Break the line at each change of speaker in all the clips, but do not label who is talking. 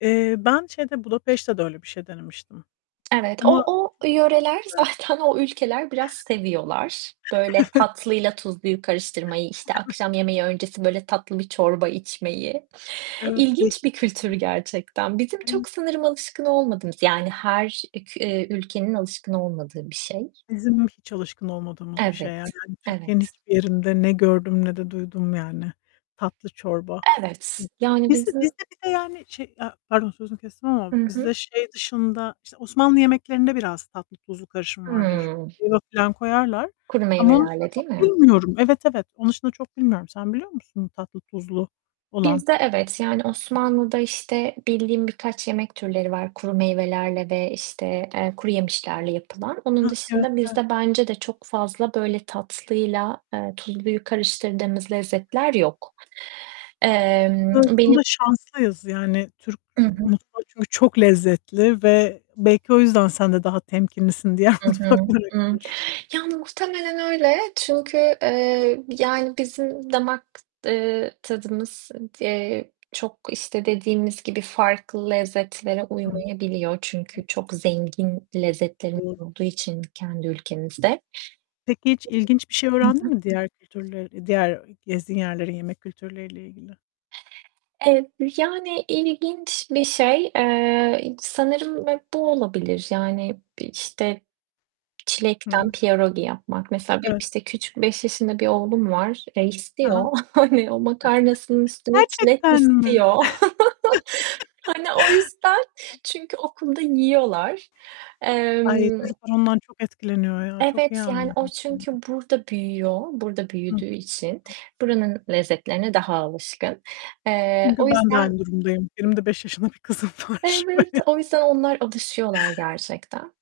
Eee, ben şeyde Budapeşte'de öyle bir şey denemiştim
Evet,
ama
o o yöreler,
[unintelligible]
zaten o ülkeler biraz seviyorlar. Böyle
Evet.
tatlıyla tuzluyu karıştırmayı, işte
Evet.
akşam yemeği öncesi böyle tatlı bir çorba içmeyi.
Evet.
İlginç bir kültür
[unintelligible]
gerçekten. Bizim
[unintelligible]
çok sanırım alışkın olmadığımız yani her, eee, ülkenin alışkın olmadığı bir şey.
Bizim hiç alışkın olmadığımız bir şey
Evet.
yani. Yani, hani Türkiye'nin
Evet.
hiçbir yerinde ne gördüm ne de duydum yani. Tatlı çorba.
Evet yani
Bizde bizde,
bizim
bir de yani şey, e ya pardon sözünü kestim ama
Hı
bizde
hı.
şey dışında işte Osmanlı yemeklerinde biraz tatlı tuzlu karışımı vardır.
Imm.
[unintelligible] filan koyarlar
Kuru
ama onun dışında
meyvelerle
çok
değil mi?
bilmiyorum. Evet, evet, onun dışında çok bilmiyorum. Sen biliyor musun tatlı tuzlu olan?
Bizde evet, yani Osmanlı'da işte bildiğim birkaç yemek türleri var kuru meyvelerle ve işte, eee, kuruyemişlerle yapılan. Onun dışında
[unintelligible]
bizde bence de çok fazla böyle tatlıyla, eee, tuzluyu karıştırdığımız lezzetler yok. Emm, Benim
Aslında şanslıyız, yani Türk
Hı hı.
mutfağı çünkü çok lezzetli ve belki o yüzden sen de daha temkinlisin diğer
Hı hı.
mutfaklara
Iıı,
karşı.
ya muhtemelen öyle çünkü, eee, yani bizim damak, eee, tadımız, eee, çok işte dediğimiz gibi farklı lezzetlere
I hı.
uymayabiliyor. Çünkü çok zengin lezzetlerimiz
Doğru.
olduğu için kendi ülkemizde.
Peki hiç ilginç bir şey
Hı
öğrendin
hı.
mi diğer kültürleri, diğer gezdiğin yerlerin yemek kültürleriyle ilgili?
Ev Yani ilginç bir şey. Eee, sanırım hep bu olabilir yani işte
Hı
çilekten
hı.
pierogi yapmak. Mesela benim
Evet.
işte küçük 5 yaşında bir oğlum var, eee,
He he.
istiyor hani o makarnasının üstüne çilek
Gerçekten mi?
istiyor. Hani o yüzden, çünkü okulda yiyorlar.
Ay
Emm
çocuklar ondan çok etkileniyor ya. Çok iyi
Evet yani
anladım
o
seni
çünkü
de.
burada büyüyor, burada
Ih.
büyüdüğü için buranın lezzetlerine daha alışkın. Eee,
Çünkü
o
ben de
yüzden
aynı durumdayım. Benim de 5 yaşında bir kızım var şu an.
Evet, o yüzden onlar alışıyorlar gerçekten.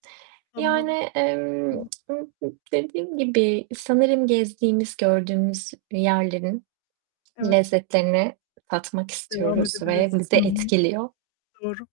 Yani,
Anladım.
emm,
[unintelligible]
dediğim gibi sanırım gezdiğimiz, gördüğümüz yerlerin
Evet.
lezzetlerini tatmak
Devam
istiyoruz ve
edebilirsin.
bizi
Hı hı.
etkiliyor.
Doğru.